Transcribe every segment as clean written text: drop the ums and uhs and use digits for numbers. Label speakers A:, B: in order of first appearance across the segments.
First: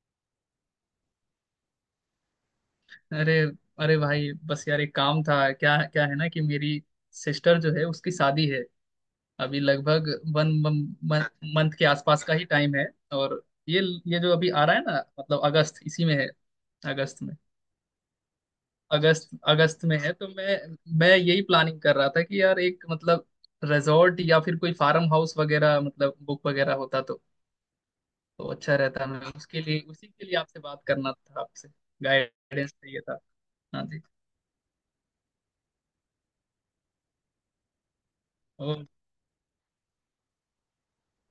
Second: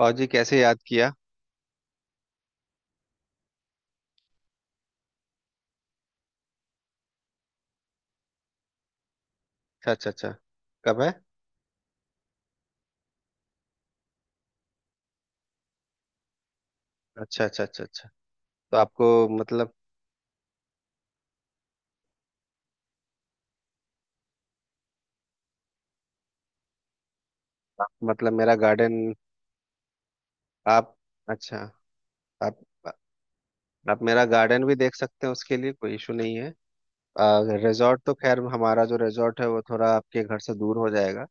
A: और जी कैसे याद किया।
B: अरे, अरे भाई बस यार एक काम था क्या क्या है ना कि मेरी सिस्टर जो है उसकी शादी है। अभी
A: अच्छा,
B: लगभग
A: अच्छा, अच्छा।
B: वन
A: कब है?
B: मंथ के आसपास का ही टाइम है। और ये ये जो अभी आ रहा है ना मतलब अगस्त, इसी में है, अगस्त में।
A: अच्छा, अच्छा, अच्छा, अच्छा। तो आपको
B: अगस्त
A: मतलब
B: अगस्त में है तो मैं यही प्लानिंग कर रहा था कि यार एक मतलब रिजॉर्ट या फिर कोई फार्म हाउस वगैरह मतलब बुक वगैरह होता
A: मतलब
B: तो
A: मेरा
B: अच्छा
A: गार्डन।
B: रहता। मैं उसके लिए, उसी के लिए आपसे बात
A: आप
B: करना था,
A: अच्छा।
B: आपसे
A: आप
B: गाइडेंस चाहिए था। हाँ
A: आप मेरा गार्डन भी देख सकते हैं, उसके लिए कोई इशू नहीं है। रिजॉर्ट तो खैर हमारा
B: जी।
A: जो रिजॉर्ट है वो थोड़ा आपके घर से दूर हो जाएगा,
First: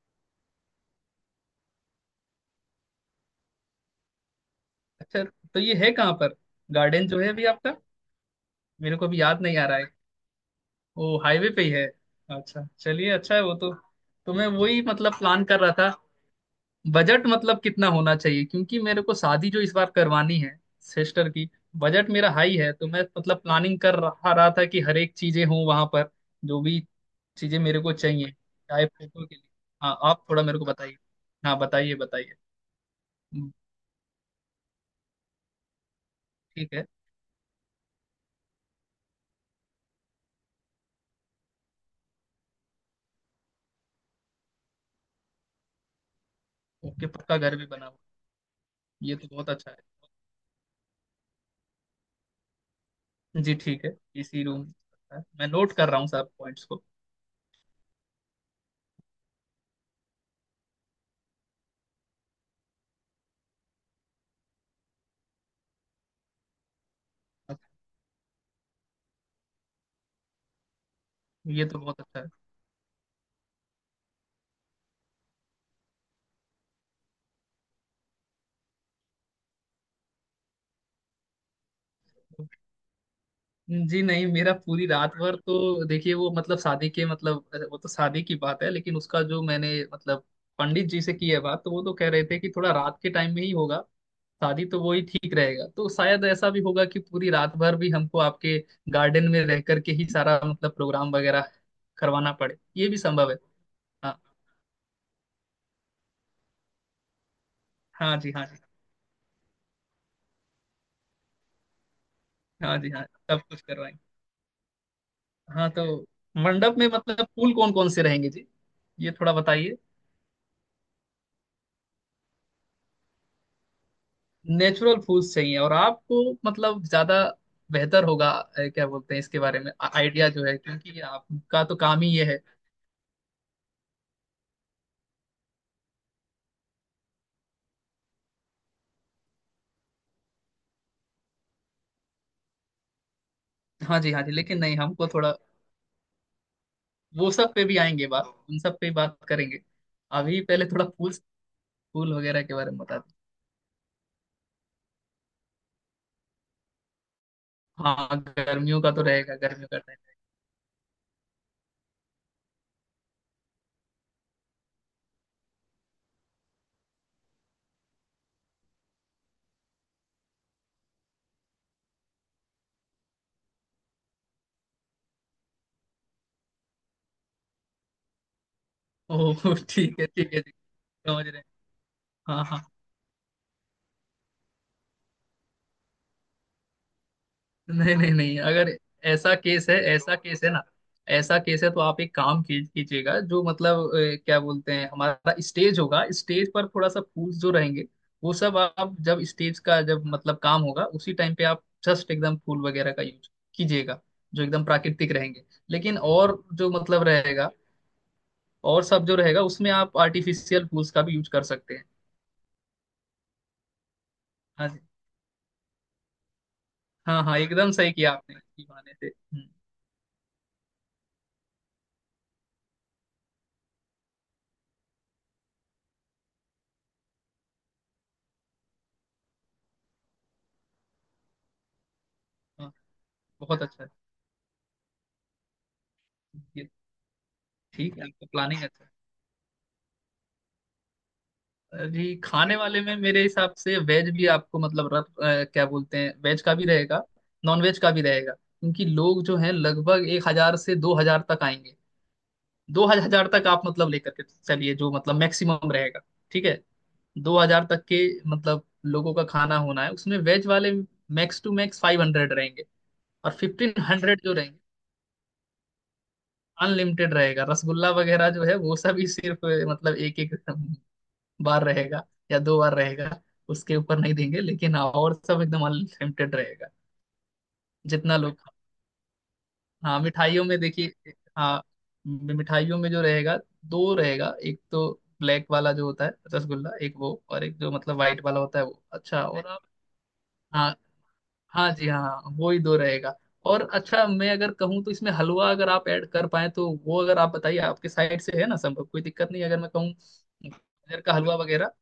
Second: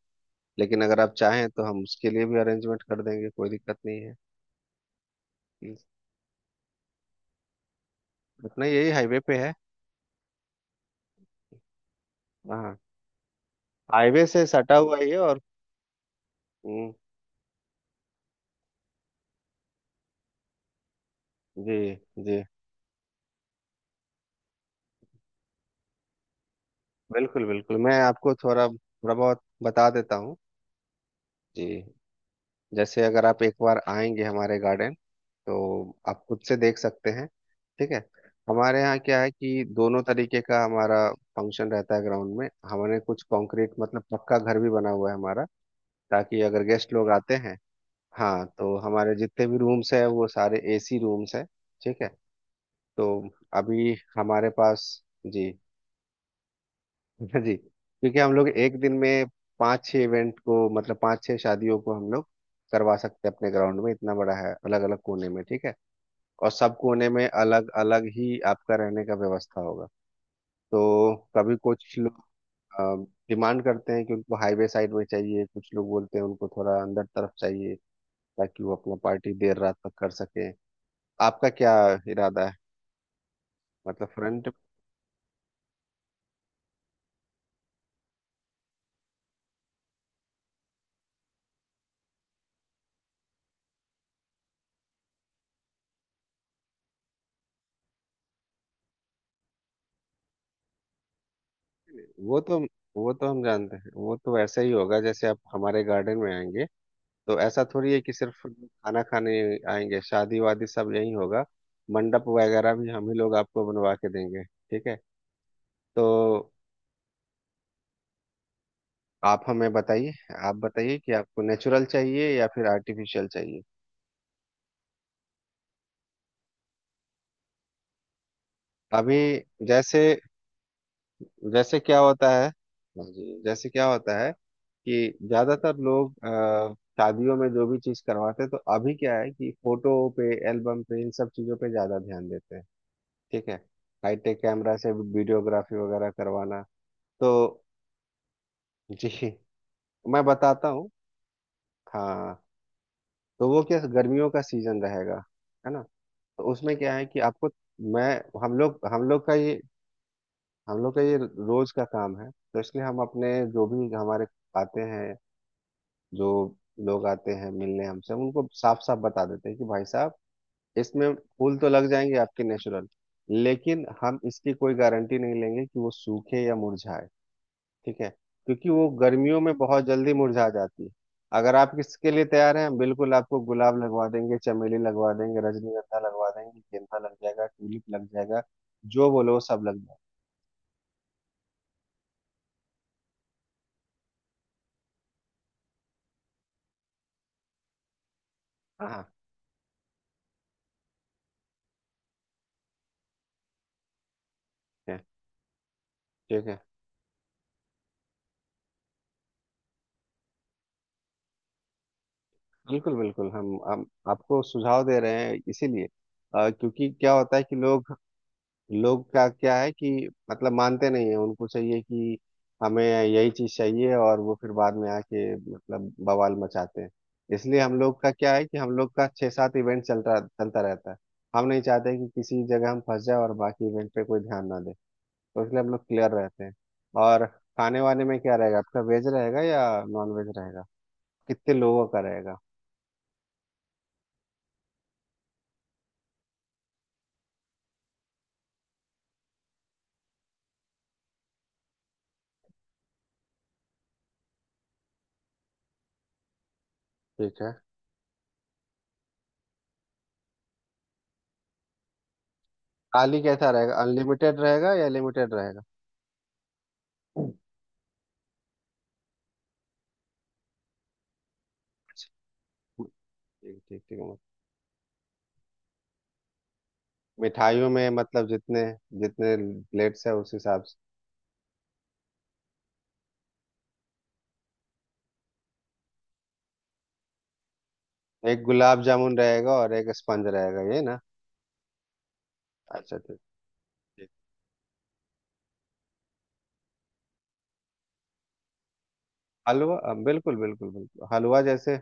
A: लेकिन अगर आप चाहें तो हम उसके लिए भी अरेंजमेंट कर देंगे, कोई दिक्कत नहीं है।
B: अच्छा, तो ये है कहाँ पर गार्डन जो है अभी आपका?
A: अपना यही
B: मेरे को
A: हाईवे
B: अभी
A: पे
B: याद
A: है।
B: नहीं आ रहा है। वो हाईवे पे ही है? अच्छा,
A: हाँ,
B: चलिए, अच्छा है वो तो।
A: हाईवे
B: तो
A: से
B: मैं
A: सटा
B: वही
A: हुआ ही है।
B: मतलब
A: और
B: प्लान कर रहा था।
A: हम्म।
B: बजट मतलब कितना होना चाहिए, क्योंकि मेरे को शादी जो इस बार करवानी है सिस्टर की,
A: जी।
B: बजट मेरा
A: जी,
B: हाई है। तो मैं मतलब प्लानिंग कर रहा रहा था कि हर एक चीजें हों वहां पर, जो भी
A: बिल्कुल,
B: चीजें
A: बिल्कुल
B: मेरे
A: मैं
B: को चाहिए,
A: आपको थोड़ा
B: चाहे
A: थोड़ा
B: फोटो के
A: बहुत
B: लिए।
A: बता
B: हाँ
A: देता
B: आप
A: हूँ।
B: थोड़ा मेरे को बताइए। हाँ
A: जी।
B: बताइए, बताइए।
A: जैसे अगर आप
B: हम्म,
A: एक बार आएंगे हमारे गार्डन तो आप खुद से
B: ठीक
A: देख
B: है।
A: सकते हैं। ठीक है। हमारे यहाँ क्या है कि दोनों तरीके का हमारा फंक्शन रहता है, ग्राउंड में हमने कुछ कंक्रीट मतलब पक्का घर भी बना हुआ है हमारा, ताकि अगर गेस्ट
B: ओके,
A: लोग आते
B: पक्का घर
A: हैं।
B: भी बना हुआ।
A: हाँ, तो हमारे
B: ये तो
A: जितने
B: बहुत
A: भी
B: अच्छा है।
A: रूम्स हैं वो सारे एसी रूम्स हैं। ठीक है। तो
B: जी ठीक है।
A: अभी
B: इसी
A: हमारे
B: रूम
A: पास।
B: में। मैं
A: जी।
B: नोट कर रहा हूँ सब पॉइंट्स को।
A: हाँ जी, क्योंकि हम लोग एक दिन में पाँच छह इवेंट को मतलब पाँच छह शादियों को हम लोग करवा सकते हैं अपने ग्राउंड में, इतना बड़ा है। अलग अलग कोने में, ठीक है, और सब कोने में अलग अलग ही आपका रहने का व्यवस्था होगा। तो कभी
B: ये तो
A: कुछ
B: बहुत अच्छा
A: लोग
B: है।
A: डिमांड करते हैं कि उनको हाईवे साइड में चाहिए, कुछ लोग बोलते हैं उनको थोड़ा अंदर तरफ चाहिए ताकि वो अपना पार्टी देर रात तक कर सके। आपका क्या इरादा है?
B: जी
A: मतलब
B: नहीं,
A: फ्रंट।
B: मेरा पूरी रात भर तो, देखिए वो मतलब शादी के मतलब, वो तो शादी की बात है, लेकिन उसका जो मैंने मतलब पंडित जी से की है बात तो वो तो कह रहे थे कि थोड़ा रात के टाइम में ही होगा शादी, तो वही ठीक रहेगा। तो शायद ऐसा भी होगा कि पूरी रात भर भी हमको आपके गार्डन में रह करके ही सारा मतलब प्रोग्राम वगैरह करवाना
A: वो
B: पड़े,
A: तो
B: ये भी
A: वो तो
B: संभव है।
A: हम जानते हैं, वो
B: हाँ।
A: तो वैसा ही होगा। जैसे आप हमारे गार्डन में आएंगे तो ऐसा थोड़ी है कि
B: हाँ जी हाँ
A: सिर्फ
B: जी,
A: खाना खाने आएंगे, शादी वादी सब यही होगा। मंडप वगैरह
B: हाँ जी।
A: भी
B: हाँ,
A: हम ही लोग
B: सब कुछ
A: आपको बनवा
B: करवाएंगे।
A: के देंगे, ठीक है।
B: हाँ तो
A: तो
B: मंडप में मतलब फूल कौन कौन से रहेंगे जी, ये थोड़ा
A: आप हमें
B: बताइए।
A: बताइए, आप बताइए कि आपको नेचुरल चाहिए या फिर आर्टिफिशियल चाहिए।
B: नेचुरल फूल्स चाहिए, और आपको मतलब ज्यादा बेहतर होगा क्या बोलते
A: अभी
B: हैं, इसके बारे में
A: जैसे
B: आइडिया जो है, क्योंकि आपका तो
A: जैसे क्या
B: काम ही ये
A: होता
B: है।
A: है? हाँ जी। जैसे क्या होता है कि ज्यादातर लोग शादियों में जो भी चीज करवाते हैं, तो अभी क्या है कि फोटो पे, एल्बम पे, इन सब चीजों पे ज्यादा ध्यान देते हैं। ठीक है।
B: हाँ जी, हाँ जी,
A: हाईटेक
B: लेकिन नहीं
A: कैमरा से
B: हमको थोड़ा,
A: वीडियोग्राफी वगैरह करवाना।
B: वो
A: तो
B: सब पे भी आएंगे, बात उन सब पे ही बात
A: जी,
B: करेंगे।
A: मैं
B: अभी पहले
A: बताता
B: थोड़ा
A: हूँ।
B: फूल फूल
A: हाँ,
B: वगैरह के बारे में बता दो।
A: तो वो क्या गर्मियों का सीजन रहेगा, है ना? तो उसमें क्या है कि आपको मैं
B: हाँ
A: हम लोग
B: गर्मियों का तो
A: हम लोग का
B: रहेगा,
A: ये
B: गर्मियों का टाइम।
A: हम लोग का ये रोज का काम है, तो इसलिए हम अपने आते हैं जो लोग आते हैं मिलने हमसे, हम उनको साफ साफ बता देते हैं कि भाई साहब, इसमें फूल तो लग जाएंगे आपके नेचुरल, लेकिन हम इसकी कोई गारंटी नहीं लेंगे कि वो सूखे या मुरझाए। ठीक है, क्योंकि वो गर्मियों
B: ओह
A: में बहुत
B: ठीक है,
A: जल्दी
B: ठीक है
A: मुरझा
B: जी,
A: जाती है।
B: समझ रहे हैं।
A: अगर आप किसके लिए
B: हाँ
A: तैयार
B: हाँ,
A: हैं, बिल्कुल आपको गुलाब लगवा देंगे, चमेली लगवा देंगे, रजनीगंधा लगवा देंगे, गेंदा लग जाएगा, ट्यूलिप
B: नहीं
A: लग
B: नहीं नहीं,
A: जाएगा,
B: अगर
A: जो
B: ऐसा
A: बोलो सब
B: केस है,
A: लग जाएगा।
B: ऐसा केस है ना, ऐसा केस है, तो आप एक कीजिएगा जो मतलब क्या बोलते हैं, हमारा स्टेज होगा, स्टेज पर थोड़ा सा फूल जो रहेंगे वो सब आप
A: हाँ,
B: जब स्टेज का जब मतलब काम होगा उसी टाइम पे आप जस्ट एकदम फूल वगैरह का यूज कीजिएगा, जो एकदम
A: ठीक है,
B: प्राकृतिक रहेंगे। लेकिन और
A: ठीक है।
B: जो मतलब रहेगा, और सब जो रहेगा उसमें आप आर्टिफिशियल फूल्स का भी यूज कर सकते हैं।
A: बिल्कुल, बिल्कुल हम आपको
B: हाँ जी,
A: सुझाव दे रहे हैं इसीलिए। क्योंकि क्या
B: हाँ
A: होता
B: हाँ,
A: है कि
B: एकदम सही
A: लोग
B: किया आपने, इसी बहाने
A: लोग
B: से।
A: का क्या है कि मतलब मानते नहीं है, उनको चाहिए कि हमें यही चीज चाहिए, और वो फिर बाद में आके मतलब बवाल मचाते हैं। इसलिए हम लोग का क्या है कि हम लोग का छः सात इवेंट चलता चलता रहता है, हम नहीं चाहते कि किसी जगह
B: हाँ,
A: हम फंस जाए और
B: बहुत
A: बाकी
B: अच्छा
A: इवेंट पे कोई ध्यान ना दे, तो इसलिए हम लोग क्लियर रहते हैं।
B: है।
A: और खाने
B: ठीक
A: वाने
B: है
A: में
B: आपका
A: क्या रहेगा?
B: प्लानिंग।
A: आपका वेज रहेगा या नॉन वेज रहेगा? कितने लोगों का
B: जी
A: रहेगा?
B: खाने वाले में मेरे हिसाब से वेज भी आपको मतलब रख, क्या बोलते हैं, वेज का भी रहेगा, नॉन वेज का भी रहेगा, क्योंकि लोग जो हैं लगभग 1,000 से 2,000 तक आएंगे। दो हजार तक आप मतलब लेकर के चलिए, जो मतलब मैक्सिमम रहेगा। ठीक है। दो
A: ठीक है।
B: हजार तक के मतलब लोगों का खाना होना है, उसमें वेज वाले मैक्स टू मैक्स 500 रहेंगे,
A: थाली
B: और
A: कैसा
B: फिफ्टीन
A: रहेगा,
B: हंड्रेड जो
A: अनलिमिटेड
B: रहेंगे।
A: रहेगा या लिमिटेड रहेगा?
B: अनलिमिटेड रहेगा। रसगुल्ला वगैरह जो है वो सब ही सिर्फ मतलब एक एक बार रहेगा या दो बार रहेगा,
A: ठीक,
B: उसके
A: ठीक,
B: ऊपर
A: ठीक।
B: नहीं देंगे, लेकिन हाँ और सब एकदम अनलिमिटेड रहेगा,
A: मिठाइयों में
B: जितना
A: मतलब
B: लोग।
A: जितने जितने
B: हाँ
A: प्लेट्स है उस
B: मिठाइयों में
A: हिसाब से।
B: देखिए। हाँ मिठाइयों में जो रहेगा, दो रहेगा। एक तो ब्लैक वाला जो होता है रसगुल्ला, एक वो, और एक जो मतलब व्हाइट वाला
A: एक
B: होता है
A: गुलाब
B: वो।
A: जामुन
B: अच्छा, और
A: रहेगा
B: आप,
A: और एक स्पंज रहेगा,
B: हाँ
A: ये ना?
B: हाँ जी, हाँ हाँ, वो ही दो
A: अच्छा,
B: रहेगा।
A: ठीक।
B: और अच्छा
A: ठीक,
B: मैं अगर कहूँ तो इसमें हलवा अगर आप ऐड कर पाए तो, वो अगर आप बताइए, आपके साइड से है ना संभव, कोई दिक्कत नहीं अगर मैं
A: हलवा
B: कहूँ।
A: बिल्कुल, बिल्कुल,
B: गाजर
A: बिल्कुल
B: का हलवा
A: हलवा।
B: वगैरह,
A: जैसे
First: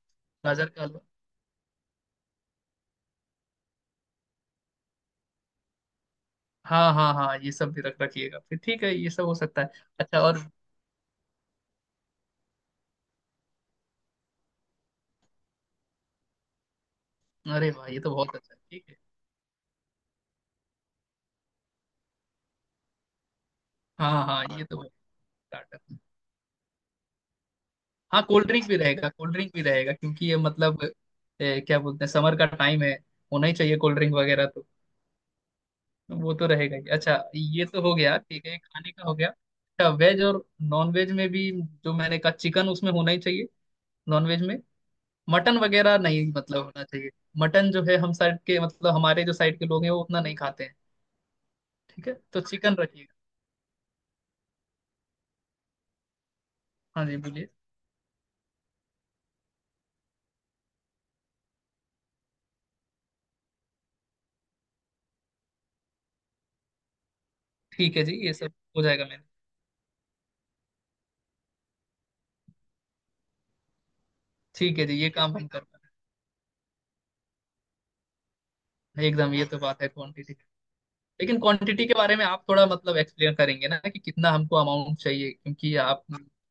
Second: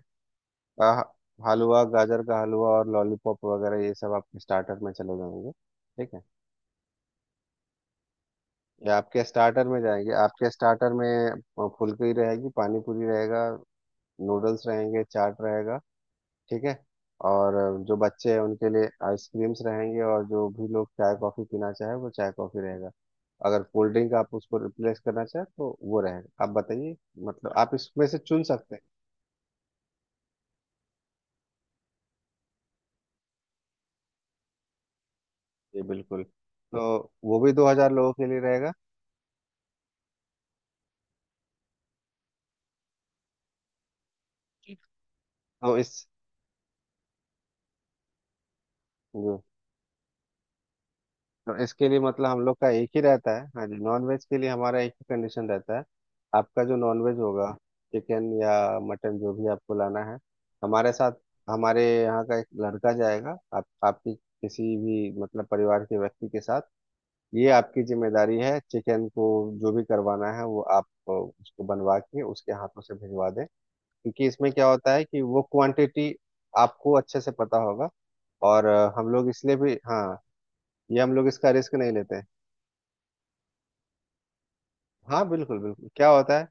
B: गाजर का हलवा।
A: अ, हलवा, गाजर का हलवा, और लॉलीपॉप वगैरह ये सब आपके स्टार्टर में चले जाएंगे, ठीक है।
B: हाँ हाँ हाँ, ये सब भी रख रखिएगा फिर। ठीक
A: ये
B: है, ये
A: आपके
B: सब हो सकता
A: स्टार्टर
B: है।
A: में जाएंगे।
B: अच्छा और,
A: आपके स्टार्टर में फुलकी रहेगी, पानी पूरी रहेगा, नूडल्स रहेंगे, चाट रहेगा। ठीक है। और
B: अरे वाह,
A: जो
B: ये तो
A: बच्चे
B: बहुत
A: हैं
B: अच्छा है।
A: उनके लिए
B: ठीक है।
A: आइसक्रीम्स रहेंगे, और जो भी लोग चाय कॉफ़ी पीना चाहे, वो चाय कॉफ़ी रहेगा। अगर कोल्ड ड्रिंक
B: हाँ
A: आप
B: हाँ,
A: उसको
B: ये तो
A: रिप्लेस करना चाहें तो
B: स्टार्टर।
A: वो रहेगा, आप बताइए। मतलब आप इसमें से
B: हाँ
A: चुन
B: कोल्ड ड्रिंक
A: सकते
B: भी
A: हैं।
B: रहेगा, कोल्ड ड्रिंक भी रहेगा, क्योंकि ये मतलब क्या बोलते हैं, समर का टाइम है, होना ही चाहिए कोल्ड ड्रिंक वगैरह तो।
A: जी बिल्कुल।
B: वो तो रहेगा
A: तो
B: ही। अच्छा,
A: वो भी
B: ये
A: दो
B: तो
A: हजार
B: हो
A: लोगों
B: गया,
A: के लिए
B: ठीक है,
A: रहेगा।
B: खाने का हो गया। अच्छा, वेज और नॉन वेज में भी, जो मैंने कहा चिकन उसमें होना ही चाहिए, नॉन वेज में। मटन
A: तो
B: वगैरह
A: इस
B: नहीं मतलब होना चाहिए। मटन जो है हम साइड के, मतलब
A: जी,
B: हमारे जो साइड के लोग हैं, वो उतना नहीं खाते हैं।
A: तो इसके लिए
B: ठीक है,
A: मतलब हम
B: तो
A: लोग का
B: चिकन
A: एक ही
B: रखिए।
A: रहता है, हाँ जी, नॉन वेज के लिए हमारा एक ही कंडीशन रहता है। आपका जो नॉन
B: हाँ
A: वेज
B: जी बोलिए।
A: होगा, चिकन या मटन, जो भी आपको लाना है, हमारे साथ हमारे यहाँ का एक लड़का जाएगा आप आपकी किसी भी मतलब परिवार के व्यक्ति के साथ। ये आपकी
B: ठीक है जी, ये
A: जिम्मेदारी
B: सब
A: है,
B: हो जाएगा
A: चिकन
B: मैंने।
A: को जो भी करवाना है, वो आप उसको बनवा के उसके हाथों से भिजवा दें, क्योंकि इसमें क्या
B: ठीक है
A: होता
B: जी,
A: है
B: ये
A: कि
B: काम
A: वो
B: हम कर पाए।
A: क्वांटिटी आपको अच्छे से पता होगा। और हम लोग
B: एकदम, ये
A: इसलिए
B: तो
A: भी,
B: बात है
A: हाँ,
B: क्वांटिटी,
A: ये हम लोग
B: लेकिन
A: इसका रिस्क
B: क्वांटिटी
A: नहीं
B: के
A: लेते
B: बारे में
A: हैं।
B: आप थोड़ा मतलब एक्सप्लेन करेंगे ना, कि कितना हमको अमाउंट
A: हाँ
B: चाहिए,
A: बिल्कुल,
B: क्योंकि
A: बिल्कुल,
B: आप,
A: क्या होता है,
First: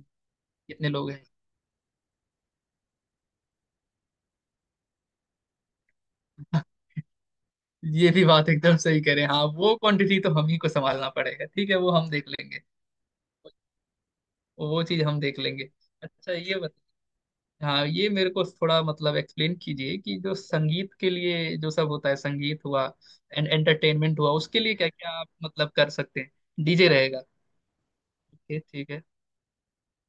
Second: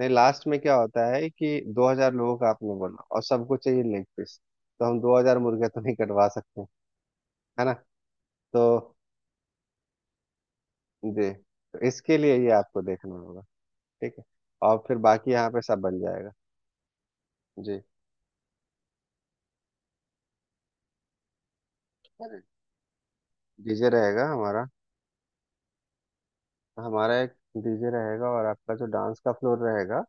A: नहीं, लास्ट में क्या
B: कितने
A: होता
B: लोग हैं।
A: है कि 2,000 लोगों का आपने बोला और सबको चाहिए लेग पीस, तो हम 2,000 मुर्गे तो नहीं कटवा सकते, है ना?
B: ये भी बात
A: तो
B: एकदम सही करें, हाँ वो क्वांटिटी तो हम ही को संभालना
A: जी,
B: पड़ेगा, ठीक है
A: तो
B: वो हम
A: इसके
B: देख
A: लिए ये
B: लेंगे।
A: आपको देखना होगा, ठीक है, और
B: वो
A: फिर
B: चीज हम
A: बाकी
B: देख
A: यहाँ पे
B: लेंगे।
A: सब बन जाएगा।
B: अच्छा ये,
A: जी,
B: हाँ, ये मेरे को थोड़ा मतलब एक्सप्लेन कीजिए, कि जो संगीत के लिए जो सब होता है, संगीत हुआ, एंड
A: डीजे
B: एंटरटेनमेंट
A: रहेगा
B: हुआ, उसके
A: हमारा।
B: लिए क्या क्या आप मतलब कर सकते हैं, डीजे
A: हमारा
B: रहेगा?
A: एक डीजे रहेगा, और
B: ओके
A: आपका जो
B: ठीक है।
A: डांस का फ्लोर रहेगा,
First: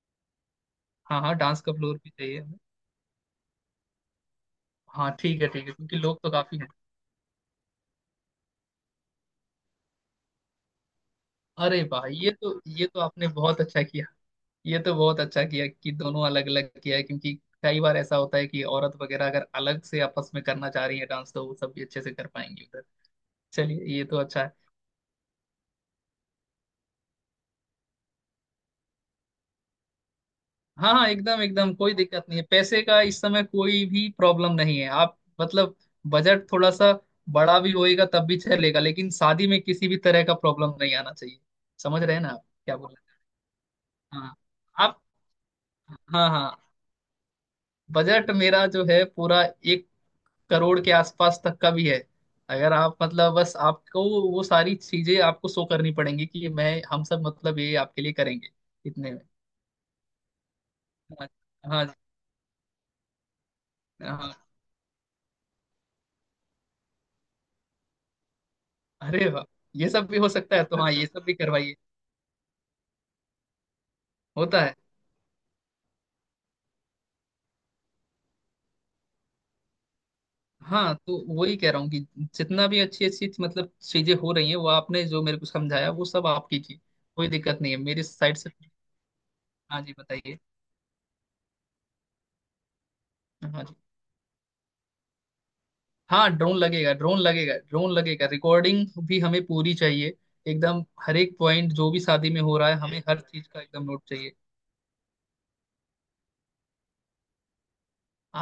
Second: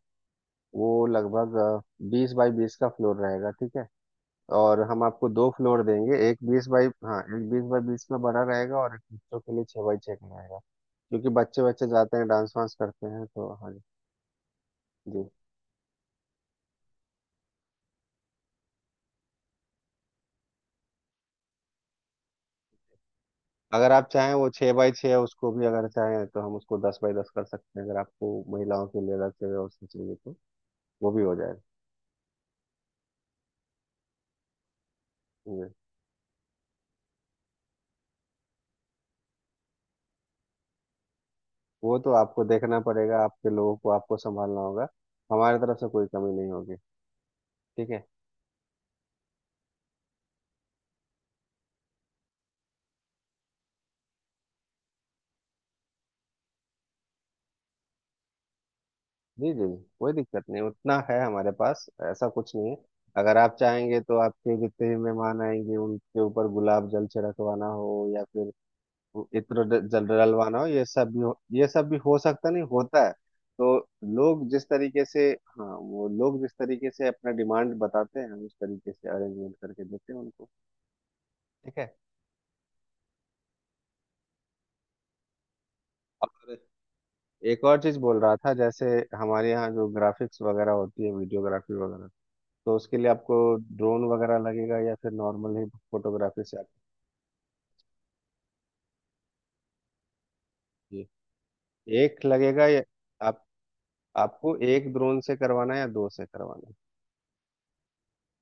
A: वो
B: हाँ हाँ,
A: लगभग
B: डांस का फ्लोर भी
A: बीस
B: चाहिए
A: बाई
B: हमें।
A: बीस का फ्लोर रहेगा, ठीक है। और हम
B: हाँ
A: आपको
B: ठीक है
A: दो
B: ठीक है,
A: फ्लोर
B: क्योंकि
A: देंगे,
B: लोग तो
A: एक
B: काफी
A: बीस
B: हैं।
A: बाई, हाँ, एक 20 बाई 20 में बड़ा रहेगा और एक बच्चों के लिए 6 बाई 6 का रहेगा, क्योंकि बच्चे
B: अरे
A: बच्चे
B: वाह,
A: जाते हैं,
B: ये
A: डांस
B: तो,
A: वांस
B: ये तो
A: करते हैं,
B: आपने
A: तो
B: बहुत
A: हाँ।
B: अच्छा किया। ये तो बहुत
A: जी।
B: अच्छा किया कि दोनों अलग अलग किया है, क्योंकि कई बार ऐसा होता है कि औरत वगैरह अगर अलग से आपस में करना चाह रही है डांस, तो वो सब भी अच्छे से कर पाएंगी उधर। चलिए,
A: अगर
B: ये
A: आप
B: तो
A: चाहें
B: अच्छा
A: वो
B: है।
A: 6 बाई 6 उसको भी, अगर चाहें तो हम उसको 10 बाई 10 कर सकते हैं, अगर आपको महिलाओं के लिए अलग से व्यवस्था चाहिए तो
B: हाँ हाँ,
A: वो भी हो
B: एकदम
A: जाएगा।
B: एकदम, कोई दिक्कत नहीं है पैसे का, इस समय कोई भी प्रॉब्लम नहीं है। आप मतलब बजट थोड़ा सा बड़ा भी होएगा तब भी चलेगा, लेकिन शादी में किसी भी तरह का प्रॉब्लम नहीं आना चाहिए।
A: वो
B: समझ
A: तो
B: रहे हैं ना
A: आपको
B: आप क्या
A: देखना
B: बोल
A: पड़ेगा, आपके लोगों को आपको
B: रहे हैं। हाँ,
A: संभालना होगा,
B: आप।
A: हमारे तरफ से कोई
B: हाँ
A: कमी नहीं
B: हाँ।
A: होगी, ठीक है।
B: बजट मेरा जो है पूरा 1 करोड़ के आसपास तक का भी है, अगर आप मतलब, बस आपको वो सारी चीजें आपको शो करनी पड़ेंगी कि मैं, हम सब मतलब ये आपके लिए करेंगे इतने में।
A: जी, जी, जी, कोई दिक्कत नहीं, उतना है
B: हाँ,
A: हमारे पास,
B: हाँ।
A: ऐसा कुछ नहीं है। अगर आप चाहेंगे तो
B: हाँ,
A: आपके जितने भी मेहमान आएंगे उनके ऊपर गुलाब जल छिड़कवाना हो, या फिर
B: अरे
A: वो
B: वाह,
A: इत्र
B: ये
A: जल
B: सब भी हो सकता
A: डलवाना
B: है
A: हो,
B: तो, हाँ, ये सब भी
A: ये
B: करवाइए।
A: सब भी हो सकता, नहीं होता है तो। लोग
B: होता
A: जिस
B: है।
A: तरीके से, हाँ, वो लोग जिस तरीके से अपना डिमांड बताते हैं, हम उस तरीके से अरेंजमेंट करके देते हैं उनको,
B: हाँ तो वही कह
A: ठीक
B: रहा हूँ
A: है।
B: कि जितना भी अच्छी अच्छी मतलब चीजें हो रही हैं, वो आपने जो मेरे को समझाया, वो सब आप
A: और
B: कीजिए। कोई दिक्कत
A: एक
B: नहीं है
A: और चीज
B: मेरी
A: बोल रहा
B: साइड से।
A: था, जैसे हमारे यहाँ
B: हाँ
A: जो
B: जी बताइए।
A: ग्राफिक्स वगैरह होती है, वीडियोग्राफी वगैरह, तो उसके लिए आपको
B: हाँ जी।
A: ड्रोन वगैरह लगेगा या फिर नॉर्मल ही
B: हाँ
A: फोटोग्राफी से
B: ड्रोन
A: आप
B: लगेगा, ड्रोन लगेगा, ड्रोन लगेगा, रिकॉर्डिंग भी हमें पूरी चाहिए। एकदम हर
A: कीजिए?
B: एक पॉइंट जो भी
A: एक
B: शादी में हो
A: लगेगा
B: रहा है,
A: या
B: हमें हर
A: आप
B: चीज का एकदम नोट चाहिए।
A: आपको एक ड्रोन से करवाना है या दो से करवाना है?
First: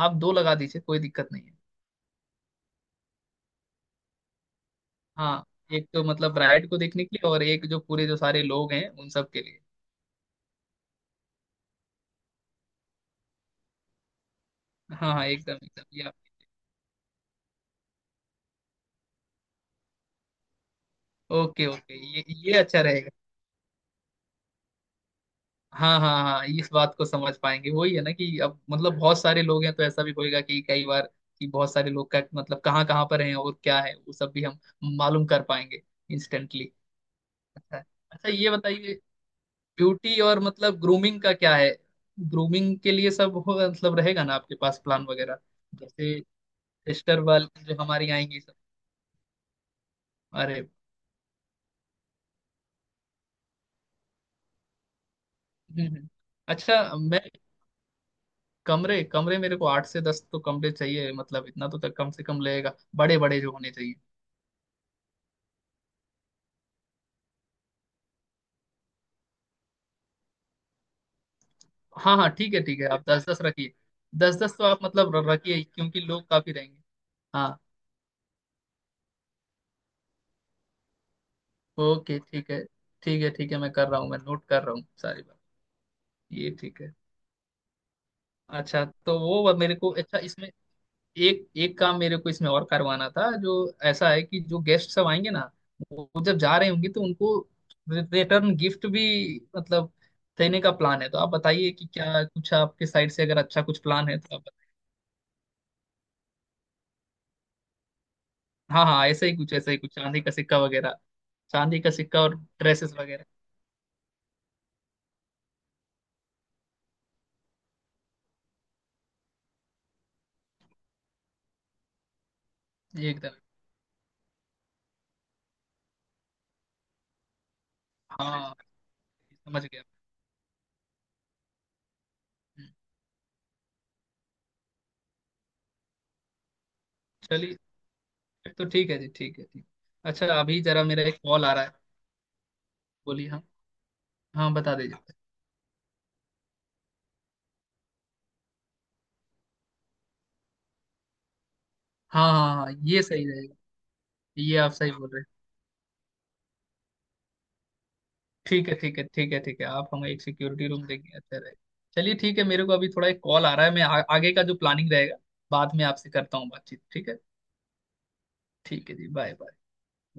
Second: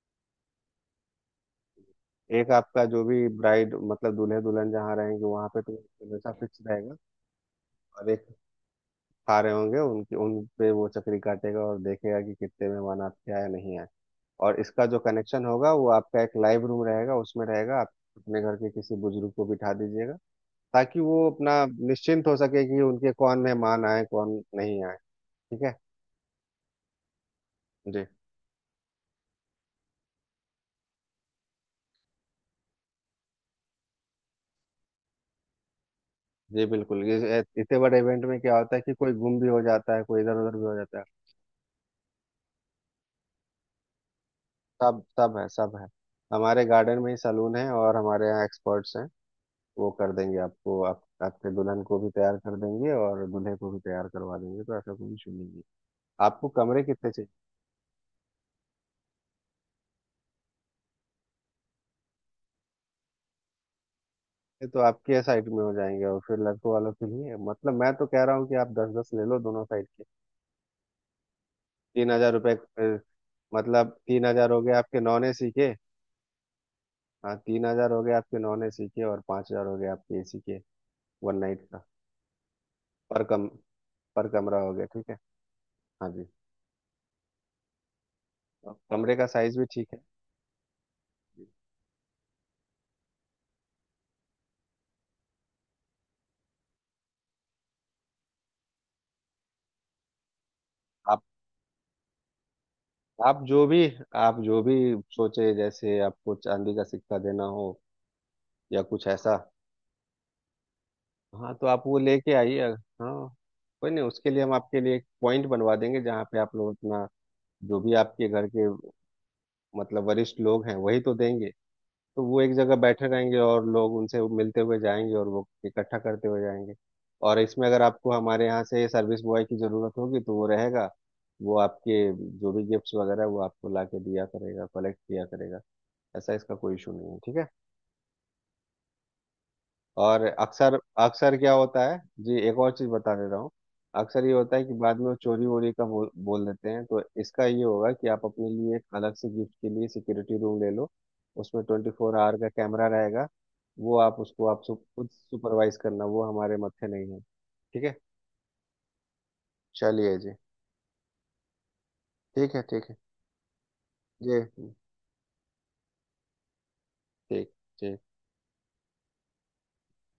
B: आप दो लगा दीजिए, कोई दिक्कत नहीं है।
A: एक आपका जो भी ब्राइड मतलब दूल्हे दुल्हन जहाँ रहेंगे
B: हाँ,
A: वहां पे तो
B: एक तो
A: हमेशा
B: मतलब
A: फिक्स
B: ब्राइड को
A: रहेगा,
B: देखने के लिए, और एक जो पूरे
A: और
B: जो
A: एक
B: सारे लोग हैं उन सब
A: खा
B: के
A: रहे
B: लिए।
A: होंगे उनके, उन पे वो चक्री काटेगा और देखेगा कि कितने मेहमान आपके आए नहीं आए, और इसका जो
B: हाँ हाँ,
A: कनेक्शन
B: एकदम
A: होगा
B: एकदम
A: वो
B: ये,
A: आपका एक लाइव रूम रहेगा, उसमें रहेगा, आप अपने घर के किसी बुजुर्ग को बिठा दीजिएगा, ताकि वो अपना
B: ओके ओके,
A: निश्चिंत हो
B: ये
A: सके कि
B: अच्छा रहेगा।
A: उनके कौन मेहमान आए कौन नहीं आए, ठीक है।
B: हाँ हाँ हाँ, इस बात को समझ पाएंगे, वही है
A: जी,
B: ना कि अब मतलब बहुत सारे लोग हैं, तो ऐसा भी होएगा कि कई बार कि बहुत सारे लोग का मतलब कहाँ कहाँ पर हैं और क्या है, वो सब भी हम मालूम कर पाएंगे,
A: जी
B: इंस्टेंटली।
A: बिल्कुल, ये
B: अच्छा,
A: इतने बड़े इवेंट
B: अच्छा
A: में
B: ये
A: क्या होता है कि
B: बताइए,
A: कोई गुम भी हो जाता है,
B: ब्यूटी
A: कोई इधर
B: और
A: उधर भी हो
B: मतलब
A: जाता है।
B: ग्रूमिंग का क्या है, ग्रूमिंग के लिए सब हो मतलब रहेगा ना आपके पास
A: सब
B: प्लान
A: सब
B: वगैरह।
A: है सब है।
B: जैसे
A: हमारे गार्डन में ही
B: सिस्टर वाल
A: सलून है
B: जो
A: और
B: हमारी
A: हमारे
B: आएंगी
A: यहाँ
B: सब।
A: एक्सपर्ट्स हैं, वो कर देंगे
B: अरे,
A: आपको, आपके दुल्हन को भी तैयार कर देंगे और दूल्हे को भी तैयार करवा देंगे, तो ऐसा कोई इशू नहीं है।
B: हम्म।
A: आपको
B: अच्छा
A: कमरे कितने
B: मैं
A: चाहिए?
B: कमरे, कमरे मेरे को 8 से 10 तो कमरे चाहिए, मतलब इतना तो तक कम से कम लगेगा, बड़े बड़े जो होने चाहिए।
A: ये तो आपके साइड में हो जाएंगे, और फिर लड़कों वालों के लिए, मतलब मैं तो कह रहा हूँ कि आप दस दस ले लो दोनों साइड के। तीन
B: हाँ हाँ
A: हजार रुपये
B: ठीक है ठीक है,
A: अ,
B: आप दस दस रखिए।
A: मतलब तीन
B: दस
A: हजार
B: दस
A: हो
B: तो
A: गए
B: आप
A: आपके
B: मतलब
A: नॉन एसी
B: रखिए,
A: के।
B: क्योंकि लोग काफी रहेंगे।
A: हाँ,
B: हाँ।
A: 3,000 हो गए आपके नॉन एसी के और 5,000 हो गए आपके एसी के, वन नाइट का।
B: ओके ठीक है।
A: पर
B: ठीक है
A: कम
B: ठीक है, मैं कर रहा हूँ, मैं
A: पर
B: नोट
A: कमरा
B: कर
A: हो
B: रहा हूँ
A: गया, ठीक है।
B: सारी बात।
A: हाँ जी।
B: ये ठीक है।
A: और
B: अच्छा
A: कमरे
B: तो
A: का
B: वो
A: साइज भी
B: मेरे
A: ठीक
B: को,
A: है।
B: अच्छा इसमें एक एक काम मेरे को इसमें और करवाना था, जो ऐसा है कि जो गेस्ट सब आएंगे ना, वो जब जा रहे होंगे तो उनको रिटर्न गिफ्ट भी मतलब देने का प्लान है। तो
A: आप
B: आप बताइए कि क्या कुछ आपके साइड से अगर
A: आप
B: अच्छा
A: जो
B: कुछ
A: भी
B: प्लान है तो
A: आप
B: आप
A: जो
B: बताइए।
A: भी सोचे, जैसे आपको चांदी का सिक्का देना हो या
B: हाँ हाँ,
A: कुछ
B: ऐसा
A: ऐसा।
B: ही कुछ, ऐसा ही कुछ चांदी का सिक्का वगैरह।
A: हाँ, तो
B: चांदी
A: आप
B: का
A: वो
B: सिक्का
A: लेके
B: और
A: आइए।
B: ड्रेसेस वगैरह।
A: हाँ, कोई नहीं, उसके लिए हम आपके लिए एक पॉइंट बनवा देंगे जहाँ पे आप लोग अपना जो भी आपके घर के मतलब वरिष्ठ लोग हैं वही तो देंगे, तो वो एक जगह बैठे
B: ये एकदम,
A: रहेंगे और लोग उनसे मिलते हुए जाएंगे और वो इकट्ठा करते हुए जाएंगे। और इसमें अगर आपको हमारे
B: हाँ,
A: यहाँ से सर्विस बॉय की
B: समझ गया।
A: ज़रूरत होगी तो वो रहेगा, वो आपके जो भी
B: हम्म,
A: गिफ्ट्स वगैरह वो आपको ला के दिया करेगा, कलेक्ट किया करेगा, ऐसा इसका कोई इशू नहीं है, ठीक है।
B: चलिए, फिर तो ठीक है जी, ठीक है, ठीक।
A: और
B: अच्छा अभी
A: अक्सर
B: जरा मेरा एक
A: अक्सर
B: कॉल
A: क्या
B: आ रहा है।
A: होता है, जी, एक और चीज बता दे
B: बोलिए
A: रहा
B: हाँ।
A: हूँ, अक्सर ये
B: हाँ
A: होता है कि
B: बता
A: बाद में
B: दीजिए।
A: वो चोरी वोरी का बोल बोल देते हैं, तो इसका ये होगा कि आप अपने लिए एक अलग से गिफ्ट के लिए सिक्योरिटी रूम ले लो, उसमें ट्वेंटी फोर
B: हाँ
A: आवर का
B: हाँ हाँ,
A: कैमरा
B: ये सही
A: रहेगा।
B: रहेगा।
A: वो आप उसको
B: ये आप सही
A: खुद
B: बोल रहे हैं।
A: सुपरवाइज करना, वो हमारे मत्थे नहीं है, ठीक है।
B: ठीक है ठीक है ठीक है ठीक है, आप हमें
A: चलिए
B: एक
A: जी,
B: सिक्योरिटी रूम देंगे, अच्छा रहेगा। चलिए ठीक है,
A: ठीक है,
B: मेरे को
A: ठीक
B: अभी
A: है
B: थोड़ा एक कॉल आ रहा है, मैं आगे
A: जी,
B: का जो प्लानिंग रहेगा बाद में आपसे करता हूँ बातचीत, ठीक है?
A: ठीक, ठीक।
B: ठीक है जी, बाय बाय।